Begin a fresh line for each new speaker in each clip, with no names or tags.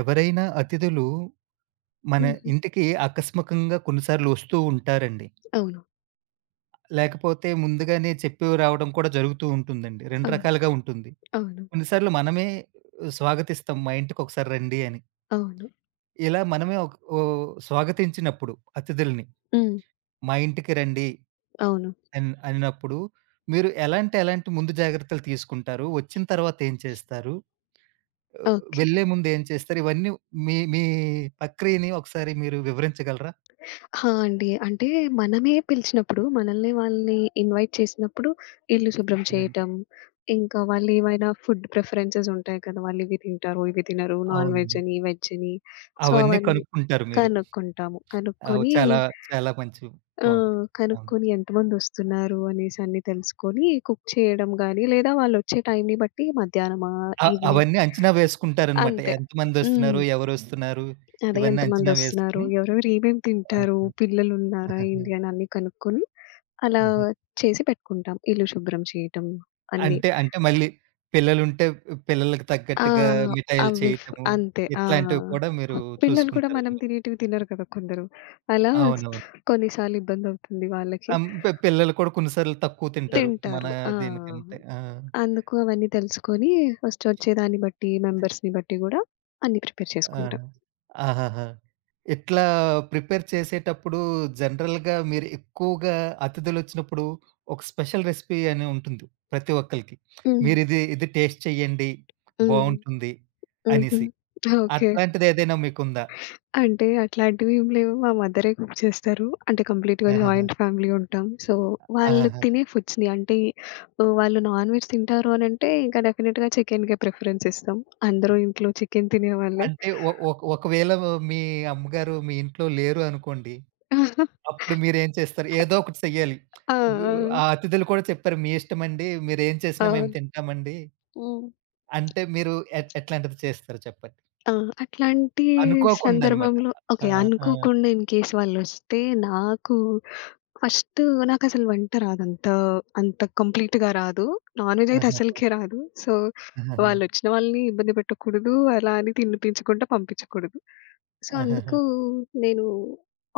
ఎవరైనా అతిథులు మన
హుహు.
ఇంటికి ఆకస్మికంగా కొన్నిసార్లు వస్తూ ఉంటారండి.
అవును.
లేకపోతే ముందుగానే చెప్పి రావడం కూడా జరుగుతూ ఉంటుందండి. 2
అవును.
రకాలుగా ఉంటుంది.
అవును.
కొన్నిసార్లు మనమే స్వాగతిస్తాం, మా ఇంటికొకసారి రండి అని.
అవును.
ఇలా మనమే ఒక స్వాగతించినప్పుడు అతిథుల్ని
హ్మ్.
మా ఇంటికి రండి
అవును.
అన్నప్పుడు మీరు ఎలాంటి ముందు జాగ్రత్తలు తీసుకుంటారు? వచ్చిన తర్వాత ఏం చేస్తారు? ఆహ్,
ఓకే.
వెళ్ళే ముందు ఏం చేస్తారు? ఇవన్నీ మీ మీ ప్రక్రియని ఒకసారి మీరు వివరించగలరా?
ఆ! అండి. అంటే మనమే పిలిచినప్పుడు, మనల్ని వాళ్ళని ఇన్వైట్ చేసినప్పుడు ఇల్లు శుభ్రం
అవునండి.
చేయటం, ఇంకా వాళ్ళేమైనా ఫుడ్ ప్రిఫరెన్సెస్ ఉంటాయి కదా! వాళ్ళివి తింటారు, ఇవి తినరు. నాన్ వెజ్
అవునండి.
అని, వెజ్ అని. సో,
అవన్నీ
అవన్నీ
కనుక్కుంటారు మీరు.
కనుక్కుంటాము.
అవి
కనుక్కొని
చాలా, చాలా మంచి బావుంది. అవును.
కనుక్కొని ఎంతమందొస్తున్నారు అనేసి అన్నీ తెలుసుకొని కుక్ చేయడం గానీ, లేదా వాళ్ళొచ్చే టైంని బట్టి మధ్యాహ్నమా,
అ
ఈవినింగ్
అవన్నీ అంచనా వేసుకుంటారనమాట.
అంతే. హ్మ్.
ఎంతమందొస్తున్నారు? ఎవరొస్తున్నారు?
అదే
ఇవన్నీ అంచనా
ఎంతమందొస్తున్నారు?
వేసుకొని
ఎవరెవరు ఏమేం తింటారు?
ఆహా!
పిల్లలున్నారా
ఆహాహా!
ఏంటి అని అన్నీ కనుక్కొని, అలా
ఆహా!
చేసి పెట్టుకుంటాం. ఇల్లు శుభ్రం చేయటం అన్నీ.
అంటే, అంటే మళ్ళీ పిల్లలుంటే పిల్లలకి
ఆ!
తగ్గట్టుగా మిఠాయిలు
అవి ఫ్
చేయటము,
అంతే. ఆ!
ఇట్లాంటివి కూడా మీరు
పిల్లలు కూడా మనం
చూసుకుంటారనమాట.
తినేటివి తినరు కదా కొందరు. అలా
అవునవును.
కొన్నిసార్లు ఇబ్బందవుతుంది వాళ్ళకి.
ఆహ్, హ్మ్. పిల్లలు కూడా కొన్ని సార్లు తక్కువ తింటారు మన
తింటారు. ఆ!
దీనికంటే. ఆ!
అందుకు అవన్నీ తెలుసుకొని ఫస్ట్ వచ్చే దాన్ని బట్టి, మెంబర్స్‌ని బట్టి గూడా అన్నీ ప్రిపేర్
ఆహా!
చేసుకుంటాం.
ఆహాహా! ఇట్లా ప్రిపేర్ చేసేటప్పుడు జనరల్‌గా మీరు ఎక్కువగా అతిథులొచ్చినప్పుడు ఒక స్పెషల్ రెసిపీ అని ఉంటుంది ప్రతి ఒక్కళ్ళకి.
హ్మ్.
మీరిది ఇది టేస్ట్ చేయండి,
హ్మ్.
బావుంటుంది
హుహు.
అనేసి.
ఓకే.
అట్లాంటిదేదైనా మీకుందా?
అంటే అట్లాంటివేం లేవు. మా మదరే కుక్ చేస్తారు. అంటే కంప్లీట్‌గా
ఆహాహా!
జాయింట్ ఫ్యామిలీ ఉంటాం. సో, వాళ్ళు
ఆహాహా!
తినే ఫుడ్స్‌ని అంటే వాళ్ళు నాన్ వెజ్ తింటారు అనంటే ఇంకా డెఫినిట్‌గా చికెన్‌కే ప్రిఫరెన్స్ ఇస్తాం. అందరూ ఇంట్లో చికెన్ తినేవాళ్ళే.
అంటే ఒ ఒక ఒకవేళ మీ అమ్మగారు మీ ఇంట్లో లేరు అనుకోండి. అప్పుడు మీరేం చేస్తారు? ఏదో ఒకటి చెయ్యాలి.
ఆ! ఆ!
గు ఆ అతిథులు కూడా చెప్పారు మీ ఇష్టమండి. మీరేం చేసినా మేము
అవును.
తింటామండి
హ్మ్.
అంటే మీరు ఎట్లాంటిది చేస్తారు చెప్పండి?
ఆ! అట్లాంటి
అనుకోకుండా అనమాట.
సందర్భంలో
ఆ!
ఓకే.
ఆ!
అనుకోకుండా ఇన్‌కేస్ వాళ్ళొస్తే నాకు ఫస్ట్ నాకసలు వంట రాదు. అంత, అంత కంప్లీట్‌గా రాదు. నాన్‌వెజ్ అయితే
ఆహాహా!
అసలకే రాదు. సో,
ఆహాహా!
వాళ్ళొచ్చిన వాళ్ళని ఇబ్బంది పెట్టకూడదు. అలా అని తినిపించకుండా పంపించకూడదు. సో,
ఆహాహా!
అందుకు నేను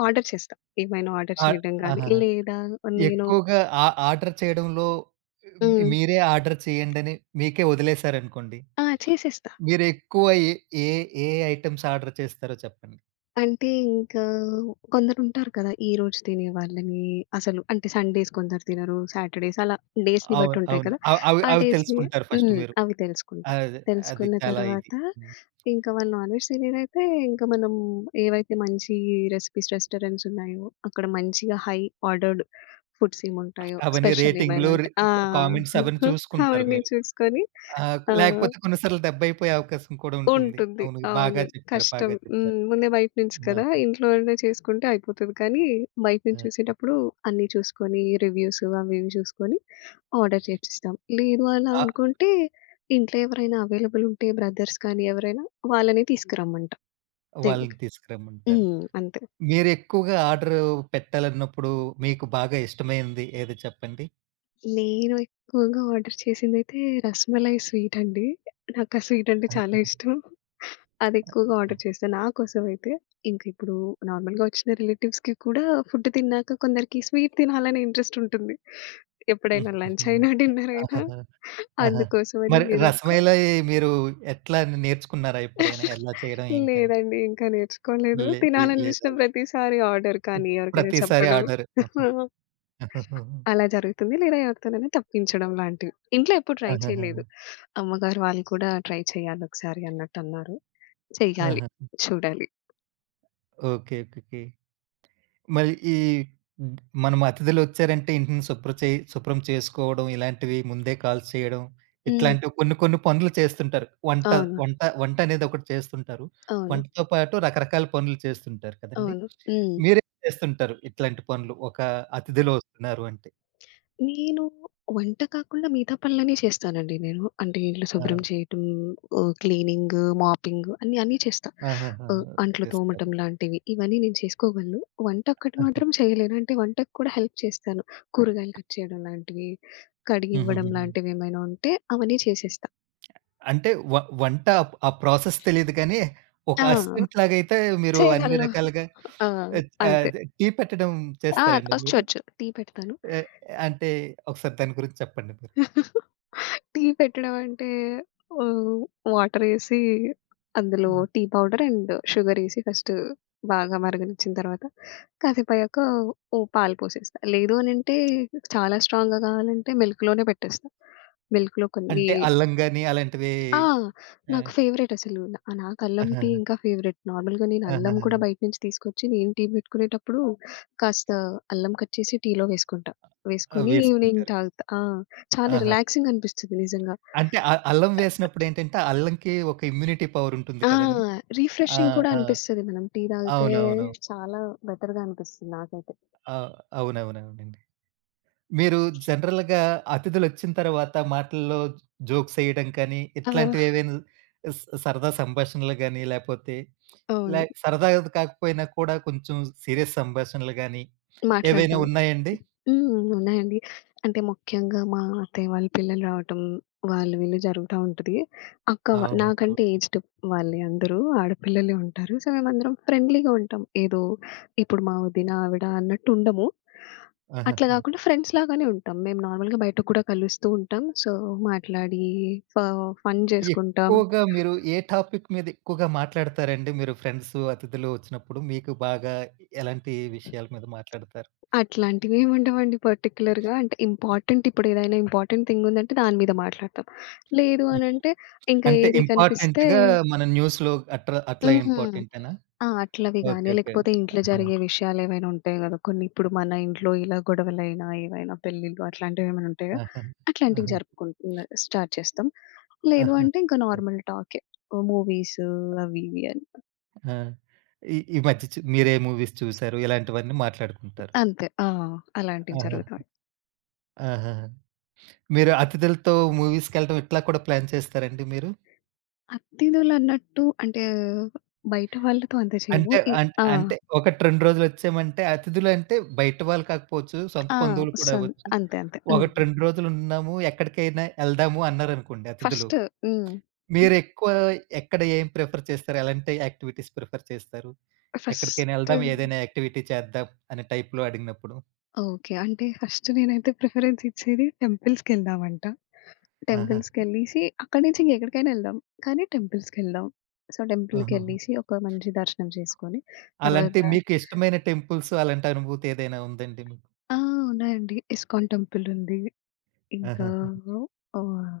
ఆర్డర్ చేస్తా. ఏమైనా ఆర్డర్
ఆ!
చేయడం గానీ,
ఆహాహా!
లేదా నేను
ఎక్కువగా ఆ ఆర్డర్ చేయడంలో మీ
హ్మ్.
మీరే ఆర్డర్ చేయండని మీకే వదిలేసారనుకోండి.
ఆ! చేసేస్తా.
మీరెక్కువ ఏ ఏ ఏ ఐటెమ్స్ ఆర్డర్ చేస్తారో చెప్పండి?
అంటే ఇంకా కొందరుంటారు కదా! ఈరోజు తినే వాళ్ళని అసలు అంటే సండేస్ కొందరు తినరు. సాటర్‌డేస్ అలా డేస్‌ని బట్టి
అవును.
ఉంటాయి
అవును.
కదా!
అవ్ అవి
ఆ
అవి
డేస్‌ని
తెలుసుకుంటారు ఫస్ట్
హ్మ్.
మీరు.
అవి తెలుసుకుంటా.
అదే. అది
తెలుసుకున్న
చాలా ఇది.
తర్వాత
హ్మ్.
ఇంకా వాళ్ళు నాన్ వెజ్ తినేదైతే ఇంకా మనం ఏవైతే మంచి రెసిపీస్ రెస్టారెంట్స్ ఉన్నాయో, అక్కడ మంచిగా హై ఆర్డర్డ్ ఫుడ్స్ ఏముంటాయో,
అవన్నీ
స్పెషల్ ఏమైనా
రేటింగ్‌లు,
ఉంటే ఆ!
కామెంట్స్ అవన్నీ చూసుకుంటారు
అవన్నీ
మీరు.
చూసుకొని
ఆ!
ఆహ్
లేకపోతే కొన్ని సార్లు దెబ్బయిపోయే అవకాశం కూడా ఉంటుంది.
ఉంటుంది.
అవును.
అవును.
బాగా చెప్పారు.
కష్టం.
బాగా
హ్మ్.
చెప్పారు.
ముందే బయట నుంచి
ఆ!
కదా! ఇంట్లోనే చేసుకుంటే అయిపోతది. కానీ బయట నుంచి
ఆ!
చూసేటప్పుడు అన్నీ చూసుకొని రివ్యూస్ అవి ఇవి చూసుకొని ఆర్డర్ చేపిస్తాం. లేదు అలా
ఆ!
అనుకుంటే ఇంట్లో ఎవరైనా అవైలబుల్ ఉంటే బ్రదర్స్ కానీ ఎవరైనా వాళ్ళని తీసుకురమ్మంటాం. దగ్గ
వాళ్ళని తీసుకురమ్మంటారు.
హ్మ్. అంతే.
మీరెక్కువగా ఆర్డర్ పెట్టాలన్నప్పుడు మీకు బాగా ఇష్టమైనది ఏదో చెప్పండి?
నేను ఎక్కువగా ఆర్డర్ చేసిందైతే రసమలై స్వీట్ అండి. నాకా స్వీట్ అంటే
ఆహా!
చాలా ఇష్టం. అది ఎక్కువగా
ఆ!
ఆర్డర్ చేస్తా నా కోసం అయితే. ఇంక ఇప్పుడు నార్మల్‌గా వచ్చిన రిలేటివ్స్‌కి కూడా ఫుడ్ తిన్నాక కొందరికి స్వీట్ తినాలనే ఇంట్రెస్ట్ ఉంటుంది. ఎప్పుడైనా
హుహుహు.
లంచ్ అయినా, డిన్నర్ అయినా
ఆహాహా! ఆహా!
అందుకోసమని
మరి
ఏదో ఒక
రసమలై మీరు ఎట్లా నేర్చుకున్నారా ఎప్పుడైనా? ఎలా చేయడం ఏంటని?
లేదండి. ఇంకా నేర్చుకోలేదు.
లే లే లేదా?
తినాలనిపించిన ప్రతిసారి ఆర్డర్ కానీ, ఎవరికైనా
ప్రతిసారి
చెప్పడం.
ఆర్డర్. ఆహా!
అలా జరుగుతుంది. లేదా ఎవరితోనైనా తప్పించడం లాంటివి. ఇంట్లో ఎప్పుడు ట్రై
ఆహాహా!
చేయలేదు. అమ్మగారు వాళ్ళు కూడా ట్రై చేయాలి ఒకసారి అన్నట్టన్నారు. చెయ్యాలి.
ఆహాహా!
చూడాలి.
ఓకే. ఓకే. ఓకే. మరి ఈ హ్మ్. మనం అతిథులొచ్చారంటే ఇంటిని శుభ్రం చేసుకోవడం, ఇలాంటివి ముందే కాల్స్ చేయడం,
హ్మ్.
ఇట్లాంటివి కొన్ని కొన్ని పనులు చేస్తుంటారు. వంట
అవును.
వంట వంటనేది ఒకటి చేస్తుంటారు.
అవును.
వంటతో పాటు రకరకాల పనులు చేస్తుంటారు కదండీ!
అవును. హ్మ్.
మీరేం చేస్తుంటారు ఇట్లాంటి పనులు? ఒక అతిథులొస్తున్నారు అంటే?
నేను వంట కాకుండా మిగతా పనులన్నీ చేస్తానండి నేను. అంటే ఇల్లు
ఆ!
శుభ్రం చేయటం, క్లీనింగ్, మాపింగ్ అన్నీ అన్నీ చేస్తా.
ఆహాహా!
అంట్లు
చేస్తారు.
తోమటం లాంటివి ఇవన్నీ నేను చేసుకోగలను. వంట ఒక్కటి
ఆహా!
మాత్రం చేయలేను. అంటే వంటకు కూడా హెల్ప్ చేస్తాను. కూరగాయలు కట్ చేయడం లాంటివి, కడిగివ్వడం
హుహుహుహు.
లాంటివి ఏమైనా ఉంటే అవన్నీ చేసేస్తా.
అంటే వంట ఆ ప్రాసెస్ తెలీదు కానీ, ఒక
ఆ!
అసిస్టెంట్ లాగైతే మీరు అన్ని
చేయగలను.
రకాలుగా
ఆ!
ఆహ్, ఆహ్,
అంతే.
అదే టీ పెట్టడం
ఆ!
చేస్తారండి
ఒచ్చు
మీరు?
ఒచ్చు. టీ పెడతాను.
ఆహ్, అంటే ఒకసారి దాని గురించి చెప్పండి మీరు?
టీ పెట్టడం అంటే ఆహ్, వాటరేసి అందులో
హ్మ్.
టీ పౌడర్ అండ్ షుగరేసి ఫస్ట్ బాగా మరగనిచ్చిన తర్వాత కాసేపయ్యాక ఓ పాలు పోసేస్తా. లేదు అనంటే చాలా స్ట్రాంగ్‌గా కావాలంటే మిల్క్‌లోనే పెట్టేస్తా. మిల్క్‌లో కొన్ని
అంటే అల్లం గాని అలాంటివి
ఆ!
ఆ!
నాకు ఫేవరెట్ అసలు. నాకు అల్లం
ఆహా!
టీ ఇంకా ఫేవరెట్. నార్మల్‌గా నేను అల్లం కూడా
ఆహాహాహా!
బయట నుంచి తీసుకొచ్చి నేను టీ పెట్టుకునేటప్పుడు కాస్త అల్లం కట్ చేసి టీలో వేసుకుంటా.
ఆ!
వేసుకొని ఈవినింగ్
వేసుకుంటారు.
తాగుతా. ఆ! చాలా
ఆహా!
రిలాక్సింగ్ అనిపిస్తది నిజంగా.
అంటే అల్లం వేసినప్పుడు ఏంటంటే, అల్లంకి ఒక ఇమ్యూనిటీ పవర్ ఉంటుంది
ఆ!
కదండీ! ఆ!
రిఫ్రెషింగ్ కూడా
ఆ!
అనిపిస్తది. మనం టీ తాగితే
అవునవును.
చాలా బెటర్‌గా అనిపిస్తుంది నాకైతే.
ఆ! అవునవునవునండి. మీరు జనరల్‌గా అతిథులొచ్చిన తర్వాత మాటల్లో జోక్సేయడం కానీ,
ఆ!
ఇట్లాంటివేవైనా సరదా సంభాషణలు గాని, లేపోతే ఇలా
అవును.
సరదాది కాకపోయినా కూడా కొంచెం సీరియస్ సంభాషణలు గాని, ఏవైనా
మాట్లాడడం.
ఉన్నాయండి?
హ్మ్. ఉన్నాయండి. అంటే ముఖ్యంగా మా అత్తయ్య వాళ్ళ పిల్లలు రావటం, వాళ్ళు వీళ్ళు జరుగుతా ఉంటది. అక్క వా
అవును.
నాకంటే ఏజ్డ్ వాళ్ళే అందరూ ఆడపిల్లలే ఉంటారు. సో, మేమందరం ఫ్రెండ్లీగా ఉంటాం. ఏదో ఇప్పుడు మా వదిన, ఆవిడ అన్నట్టు ఉండము.
ఆహాహా!
అట్లా కాకుండా ఫ్రెండ్స్ లాగానే ఉంటాం. మేము నార్మల్‌గా బయట కూడా కలుస్తూ ఉంటాం. సో, మాట్లాడి ఫ ఫన్ చేసుకుంటాం.
ఎక్కువగా మీరు ఏ టాపిక్ మీద ఎక్కువగా మాట్లాడతారండి? మీరు ఫ్రెండ్స్, అతిథులు వచ్చినప్పుడు మీకు బాగా ఎలాంటి విషయాల మీద మాట్లాడతారు?
అట్లాంటివేమి ఉండవండి పర్టిక్యులర్‌గా. అంటే ఇంపార్టెంట్ ఇప్పుడేదైనా ఇంపార్టెంట్ థింగ్ ఉందంటే దాని మీద మాట్లాడతాం. లేదు
హ్మ్.
అనంటే ఇంకా
అంటే
ఏది కనిపిస్తే
ఇంపార్టెంట్‌గా మన న్యూస్‌లో అట్లా
హ్మ్.
ఇంపార్టెంటేనా?
ఆ! అట్లవి గాని,
ఓకే. ఓకే.
లేకపోతే ఇంట్లో
ఆహా!
జరిగే విషయాలేవైనా ఉంటాయి గదా! కొన్ని ఇప్పుడు మన ఇంట్లో ఇలా గొడవలైనా, ఏవైనా పెళ్ళిళ్ళు అట్లాంటివేమైనా ఉంటాయి గదా!
ఆహా!
అట్లాంటివి
ఆహా!
జరుపుకుంటున్న స్టార్ట్ చేస్తాం. లేదు
ఆహా!
అంటే ఇంకా
ఓకే.
నార్మల్ టాకే. మూవీసు అవి ఇవి అని.
ఆ! ఈ ఈ మధ్య మీరే మూవీస్ చూసారు? ఇలాంటివన్నీ మాట్లాడుకుంటారు.
అంతే. ఆ! అలాంటివి
ఆహా!
జరుగుతా
ఆహాహా! మీరు అతిథులతో మూవీస్‌కెళ్ళడం ఇట్లా కూడా ప్లాన్ చేస్తారండి మీరు?
అతిథులన్నట్టు అంటే, బయట వాళ్ళతో అంత చేయము.
అంటే
ఈ ఆ!
అంటే ఒకటి 2 రోజులొచ్చామంటే అతిథులంటే బయట వాళ్ళు కాకపోవచ్చు, సొంత
ఆ!
బంధువులు కూడా
సన్
అవ్వచ్చు.
అంతే. అంతే.
ఒకటి
హ్మ్.
2 రోజులున్నాము, ఎక్కడికైనా ఎళ్దాము అన్నారనుకోండి అతిథులు.
ఫస్ట్ హ్మ్.
మీరెక్కువ ఎక్కడ ఏం ప్రిఫర్ చేస్తారు? ఎలాంటి యాక్టివిటీస్ ప్రిఫర్ చేస్తారు? ఎక్కడికైనా
ఫస్ట్
ఎళ్దాం, ఏదైనా యాక్టివిటీ చేద్దాం అనే టైప్‌లో అడిగినప్పుడు?
ఓకే. అంటే ఫస్ట్ నేనైతే ప్రిఫరెన్స్ ఇచ్చేది టెంపుల్స్‌కెళ్దామంట.
ఆహా!
టెంపుల్స్‌కెళ్ళేసి అక్కడి నుంచి ఇంకెక్కడికైనా ఎళ్దాం. కానీ టెంపుల్స్‌కెళ్దాం. సో,
ఆహాహా!
టెంపుల్‌కెళ్ళేసి ఒక మంచి దర్శనం చేసుకొని,
అలాంటి
తర్వాత
మీకు ఇష్టమైన టెంపుల్స్ అలాంటి అనుభూతి ఏదైనా ఉందండి మీకు?
ఆ! ఉన్నాయండి. ఇస్కాన్ టెంపులుంది. ఇంకా
ఆహాహా!
ఆహ్,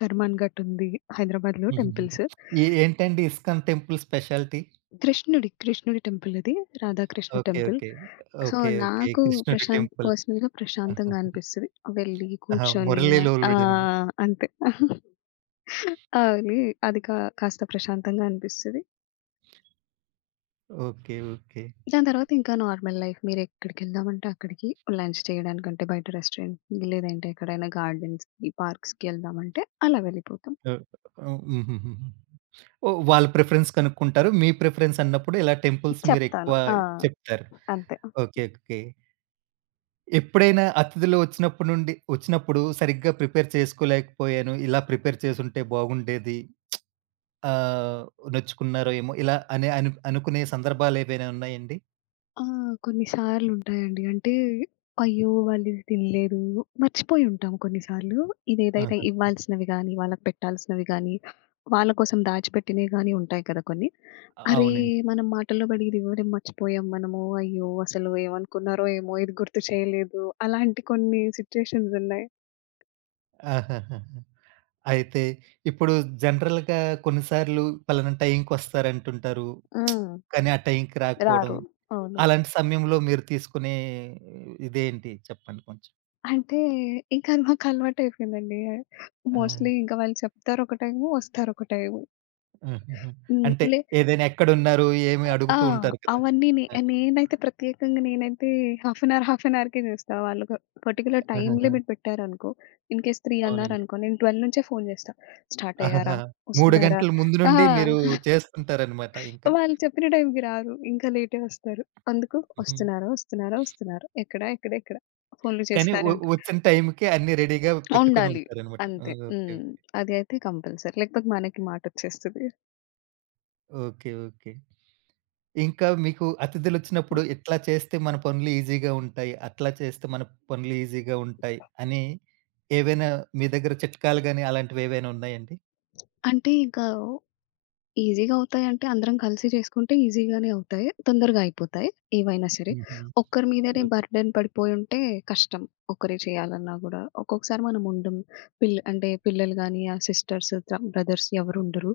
కర్మాన్ ఘాట్ ఉంది. హైదరాబాద్‌లో
హుహుహు.
టెంపుల్స్.
ఏంటండి ఇస్కాన్ టెంపుల్ స్పెషాలిటీ?
కృష్ణుడి టెంపులది. Radhakrishna
okay.
Temple.
Okay.
So,
okay. Okay.
నాకు
కృష్ణుడి
ప్రశాంత్
టెంపుల్.
పర్సనల్‌గా ప్రశాంతంగా
ఆహాహా!
అనిపిస్తది. వెళ్ళి
ఆహా!
కూర్చొని
మురళి లోలుడేనేమో.
అంతే. ఆ! వెళ్ళి అది కా కాస్త ప్రశాంతంగా అనిపిస్తది.
ఓకే. ఓకే.
దాని తర్వాత ఇంకా నార్మల్ లైఫ్. మీరెక్కడికెళ్దామంటే అక్కడికి లంచ్ చేయడానికంటే బయట రెస్టారెంట్‌కి, లేదంటే ఎక్కడైనా గార్డెన్స్‌కి, పార్క్స్‌కి ఎళ్దామంటే అలా వెళ్ళిపోతాం.
ఓహ్! ఓహ్! హుహుహు. ఓహ్! వాళ్ళ ప్రిఫరెన్స్ కనుక్కుంటారు. మీ ప్రిఫరెన్స్ అన్నప్పుడు ఇలా టెంపుల్స్
చెప్తాను.
మీరెక్కువ
ఆ!
చెప్తారు.
అంతే.
ఓకే. ఓకే. ఎప్పుడైనా అతిథులు వచ్చినప్పుడు నుండి వచ్చినప్పుడు సరిగ్గా ప్రిపేర్ చేసుకోలేకపోయాను. ఇలా ప్రిపేర్ చేసుంటే బాగుండేది. ఆహ్, నొచ్చుకున్నారో ఏమో ఇలా అని అనుకునే సందర్భాలేవైనా ఉన్నాయండి?
ఆ! కొన్ని సార్లుంటాయండి. అంటే, అయ్యో! వాళ్ళిది తినలేదు, మర్చిపోయి ఉంటాం కొన్నిసార్లు. ఇదేదైతే
ఆహా!
ఇవ్వాల్సినవి గానీ, వాళ్ళకి పెట్టాల్సినవి గానీ, వాళ్ళ కోసం దాచిపెట్టినవి గానీ ఉంటాయి కదా కొన్ని. అరే!
అవునండి.
మనం మాటల్లో పడి ఇది ఇవ్వడం మర్చిపోయాం మనము. అయ్యో! అసలు ఏమనుకున్నారో ఏమో, ఇది గుర్తు చేయలేదు. అలాంటి కొన్ని సిట్యుయేషన్స్ ఉన్నాయి.
ఆహాహాహా! అయితే ఇప్పుడు జనరల్‌గా కొన్నిసార్లు పలానా టైంకొస్తారంటుంటారు.
హ్మ్.
కానీ ఆ టైంకి రాకపోవడం
రారు. అవును.
అలాంటి సమయంలో మీరు తీసుకునే ఇదేంటి చెప్పండి కొంచెం?
అంటే, ఇంకా మాకు అలవాటయిపోయిందండి.
ఆ!
మోస్ట్‌లీ ఇంకా వాళ్ళు చెప్తారు ఒక టైము, వస్తారు ఒక టైము.
హుహుహు.
హ్మ్.
అంటే ఏదైనా ఎక్కడున్నారు? ఏమి
ఆ!
అడుగుతూ ఉంటారు కదా!
అవన్నీ నే
ఆ!
నేనైతే ప్రత్యేకంగా నేనైతే half an hour, half an అవర్‌కే జూస్తా. వాళ్ళు ఒక పర్టిక్యులర్ టైమ్
ఆహాహా!
లిమిట్ పెట్టారనుకో, ఇన్ కేస్ 3
అవునండి.
అన్నారనుకో, నేను 12 నుంచే ఫోను జేస్తా. స్టార్ట్ అయ్యారా?
ఆహాహా! 3
వస్తున్నారా?
గంటల ముందు
ఆ!
నుండి మీరు చేస్తుంటారనమాట ఇంకా.
వాళ్ళు చెప్పిన టైంకి రారు. ఇంకా లేటే వస్తారు. అందుకు
హ్మ్.
వస్తున్నారా? వస్తున్నారా? వస్తున్నారా? ఎక్కడ? ఎక్కడ? ఎక్కడ? ఫోన్లు
కానీ
చేస్తానే ఉంటారు.
వచ్చిన టైంకి అన్నీ రెడీగా పెట్టుకొని
ఉండాలి.
ఉంటారనమాట.
అంతే.
ఓకే.
హ్మ్. అది అయితే కంపల్సరీ. లేకపోతే మనకి మాటొచ్చేస్తది.
ఓకే. ఓకే. ఇంకా మీకు అతిథులొచ్చినప్పుడు ఇట్లా చేస్తే మన పనులు ఈజీగా ఉంటాయి. అట్లా చేస్తే మన పనులు ఈజీగా ఉంటాయి అని ఏవైనా మీ దగ్గర చిట్కాలు గాని అలాంటివేవైనా ఉన్నాయండి?
అంటే ఇంకా ఈజీగా అవుతాయంటే అందరం కలిసి చేసుకుంటే ఈజీగానే అవుతాయి. తొందరగా అయిపోతాయి ఏవైనా సరే.
హుహు.
ఒక్కరి మీదనే
ఓకే.
బర్డెన్ పడిపోయుంటే కష్టం. ఒకరే చేయాలన్నా గూడా. ఒక్కొక్కసారి మనం ఉండం. అంటే పిల్లలు గాని, ఆ సిస్టర్స్, త బ్రదర్స్ ఎవరు ఉండరు.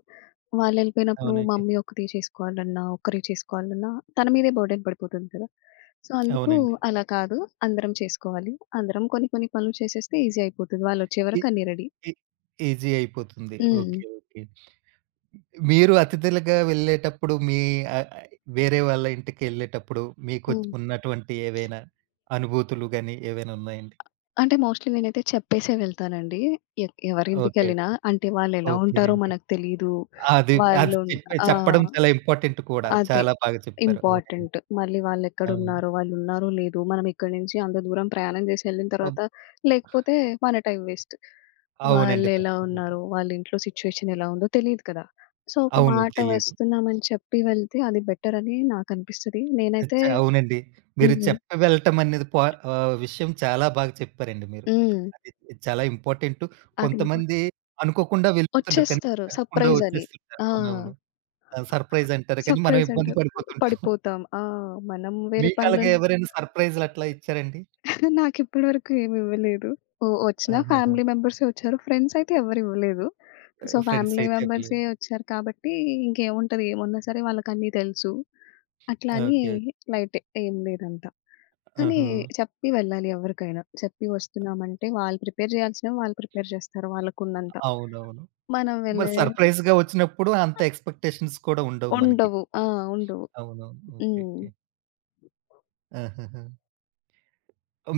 వాళ్ళెళ్ళిపోయినప్పుడు
అవునండి.
మమ్మీ ఒక్కతే చేసుకోవాలన్నా, ఒక్కరే చేసుకోవాలన్నా తన మీదే బర్డెన్ పడిపోతుంది కదా! సో, అందుకు
అవునండి.
అలా కాదు. అందరం చేసుకోవాలి. అందరం కొన్ని కొన్ని పనులు చేసేస్తే ఈజీ అయిపోతది. వాళ్ళొచ్చే
ఇ
వరకు అన్నీ రెడీ.
ఇ ఈజీ అయిపోతుంది.
హ్మ్.
ఓకే. ఓకే. మీరు అతిథులుగా వెళ్ళేటప్పుడు మీ ఆహ్, ఆహ్, వేరే వాళ్ళ ఇంటికెళ్ళేటప్పుడు మీకొచ్
హ్మ్.
ఉన్నటువంటి ఏవైనా అనుభూతులు గాని ఏవైనా ఉన్నాయండి?
అంటే మోస్ట్‌లీ నేనైతే చెప్పేసే వెళ్తానండి. ఎ
ఓకే.
ఎవరింటికెళ్ళినా
ఓకే.
అంటే వాళ్ళెలా ఉంటారో
ఓకేనండి.
మనకు తెలీదు.
అది. అది
వాళ్ళు
చెప్పడం
ఆహ్,
చాలా ఇంపార్టెంట్ కూడా.
అదే.
చాలా బాగా చెప్పారు. అవునండి.
ఇంపార్టెంట్. మళ్ళీ
అవును.
వాళ్ళెక్కడున్నారో, వాళ్ళున్నారో లేదో, మనం ఇక్కడి నుంచి అంత దూరం ప్రయాణం చేసి ఎళ్ళిన
అవ్
తర్వాత లేకపోతే మన టైం వేస్ట్.
అవునండి.
వాళ్ళెలా
తప్పకుండా.
ఉన్నారో, వాళ్ళ ఇంట్లో సిట్యుయేషన్ ఎలా ఉందో తెలీదు కదా! సో, ఒక
అవును.
మాట
తెలీదు.
వస్తున్నామని చెప్పి వెళ్తే అది బెటర్ అని నాకనిపిస్తది. నేనైతే
అవునండి. మీరు
హ్మ్.
చెప్పి వెళ్ళటం అనేది పా ఆహ్, విషయం చాలా బాగా చెప్పారండి మీరు.
హ్మ్.
అది చాలా ఇంపార్టెంట్.
అది
కొంతమంది అనుకోకుండా వెళ్ళిపోతుంటారు. కానీ
వచ్చేస్తారు.
చెప్పకుండా
సర్ప్రైజ్ అని.
వచ్చేస్తుంటారు.
ఆ!
అవునవును. ఆ! సర్ప్రైజ్ అంటారు. కానీ మనం
సర్ప్రైజ్
ఇబ్బంది
అంటారు.
పడిపోతుంటాం.
పడిపోతాం. ఆ! మనం వేరే
మీకలాగా
పనులలో
ఎవరైనా సర్ప్రైజ్‌లు అట్లా ఇచ్చారండి?
నాకిప్పటి వరకు ఏమి ఇవ్వలేదు. ఓ వచ్చిన
ఆహాహా!
ఫ్యామిలీ మెంబర్సే వచ్చారు. ఫ్రెండ్స్ అయితే ఎవరు ఇవ్వలేదు. సో,
ఫ్రెండ్స్
ఫ్యామిలీ
అయితే
మెంబర్సే
ఇవ్వలేదు.
వచ్చారు కాబట్టి ఇంకేముంటది ఏమున్నా సరే వాళ్ళకన్నీ తెలుసు. అట్లా
ఓకే.
అని
ఓకే.
లైటే ఏం లేదంతా. కానీ
ఆహా!
చెప్పి వెళ్ళాలి ఎవరికైనా. చెప్పి వస్తున్నామంటే వాళ్ళు ప్రిపేర్ చేయాల్సినవి వాళ్ళు ప్రిపేర్ చేస్తారు వాళ్ళకున్నంత.
అవునవును.
మనం
మరి
వెళ్ళేది
సర్ప్రైజ్‌గా వచ్చినప్పుడు అంత ఎక్స్‌పెక్టేషన్స్ కూడా ఉండవు మనకి.
ఉండవు. ఆ! ఉండవు.
అవునవును. ఓకే.
హ్మ్.
ఓకే. ఆహాహా!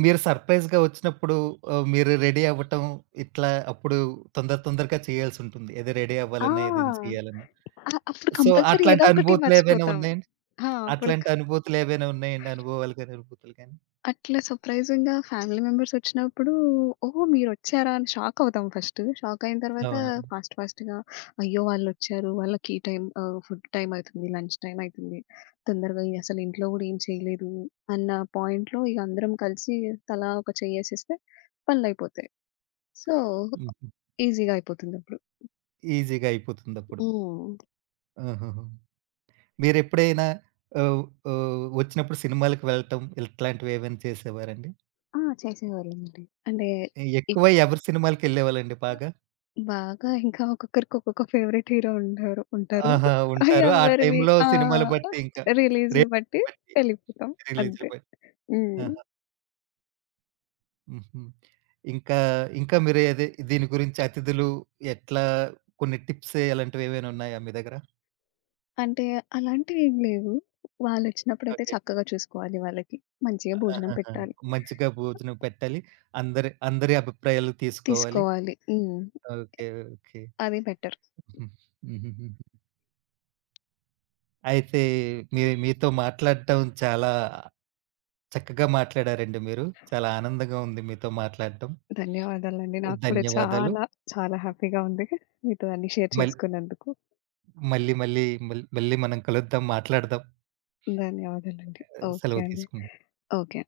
మీరు సర్ప్రైజ్‌గా వచ్చినప్పుడు మీరు రెడీ అవ్వటం ఇట్లా అప్పుడు తొందరగా చేయాల్సుంటుంది. ఏదో రెడీ
ఆ!
అవ్వాలన్నా, ఏదైనా చేయాలన్నా.
అహా! అప్పుడు
సో,
కంపల్సరీ ఏదో
అట్లాంటి
ఒకటి
అనుభూతులు ఏవైనా
మర్చిపోతాము.
ఉన్నాయండి?
ఆ! అప్పుడు
అట్లాంటి
క
అనుభూతులు ఏవైనా ఉన్నాయండి? అనుభవాలు గాని, అనుభూతులు గాని?
అట్లా సర్ప్రైజింగ్‌గా ఫ్యామిలీ మెంబర్స్ వచ్చినప్పుడు, ఓహ్! మీరొచ్చారా అని షాక్ అవుతాం ఫస్ట్. షాక్ అయిన తర్వాత
అవునవును.
ఫాస్ట్ ఫాస్ట్‌గా అయ్యో! వాళ్ళొచ్చారు. వాళ్ళకి ఈ టైం ఫుడ్ టైమ్ అయితుంది, లంచ్ టైమ్ అయితుంది. తొందరగా అసలు ఇంట్లో గూడా ఏం చేయలేదు అన్న పాయింట్‌లో ఇగ అందరం కలిసి తలా ఒక చెయ్యేసేస్తే పనులయిపోతాయి. సో,
హుహు.
ఈజీగా అయిపోతుందప్పుడు.
ఈజీగా అయిపోతుందప్పుడు.
హ్మ్.
ఆహాహా! మీరెప్పుడైనా ఆహ్, ఆహ్, వచ్చినప్పుడు సినిమాలకి వెళ్ళటం ఇట్లాంటివి ఏవైనా చేసేవారండి?
ఆ! చేసేవాళ్ళమండి. అంటే
ఎక్కువ
ఎక్కువ
ఎవరి సినిమాలకెళ్ళేవాళ్ళండి బాగా?
బాగా ఇంకా ఒక్కొక్కరికి ఒక్కొక్క ఫేవరెట్ హీరో ఉంటారు ఉంటారు.
ఆహా! ఉంటారు. ఆ
ఎవరివి
టైంలో
ఆ!
సినిమాలు బట్టి ఇంకా
రిలీజ్‌లు బట్టి
రేటింగ్‌లు బట్టి,
వెళ్ళిపోతాం
రిలీజ్‌లు
అంతే.
బట్టి.
హ్మ్.
ఆహా! హుహు. ఇంకా, ఇంకా మీరు ఏది దీని గురించి అతిథులు ఎట్లా కొన్ని టిప్స్ అలాంటివి ఏవైనా ఉన్నాయా మీ దగ్గర?
అంటే అలాంటివేం లేవు. వాళ్ళొచ్చినప్పుడైతే
ఓకే.
చక్కగా చూసుకోవాలి వాళ్ళకి. మంచిగా భోజనం
ఆహాహా!
పెట్టాలి.
మంచిగా భోజనం పెట్టాలి. అందరి అందరి అభిప్రాయాలు తీసుకోవాలి.
తీసుకోవాలి. హ్మ్.
ఓకే. ఓకే.
అది బెటర్.
హుహు. హుహుహు. అయితే మీతో మాట్లాడటం చాలా చక్కగా మాట్లాడారండి మీరు. చాలా ఆనందంగా ఉంది మీతో మాట్లాడటం.
ధన్యవాదాలండి. నాకు కూడా
ధన్యవాదాలు.
చాలా చాలా హ్యాపీగా ఉంది. మీతో అన్నీ షేర్
మళ్
చేసుకున్నందుకు.
మళ్ళీ మళ్ళీ మళ్ మళ్ళీ మనం కలుద్దాం, మాట్లాడదాం.
ధన్యవాదాలండి. ఓకే
సెలవు
అండి.
తీసుకుంటాం.
ఓకే.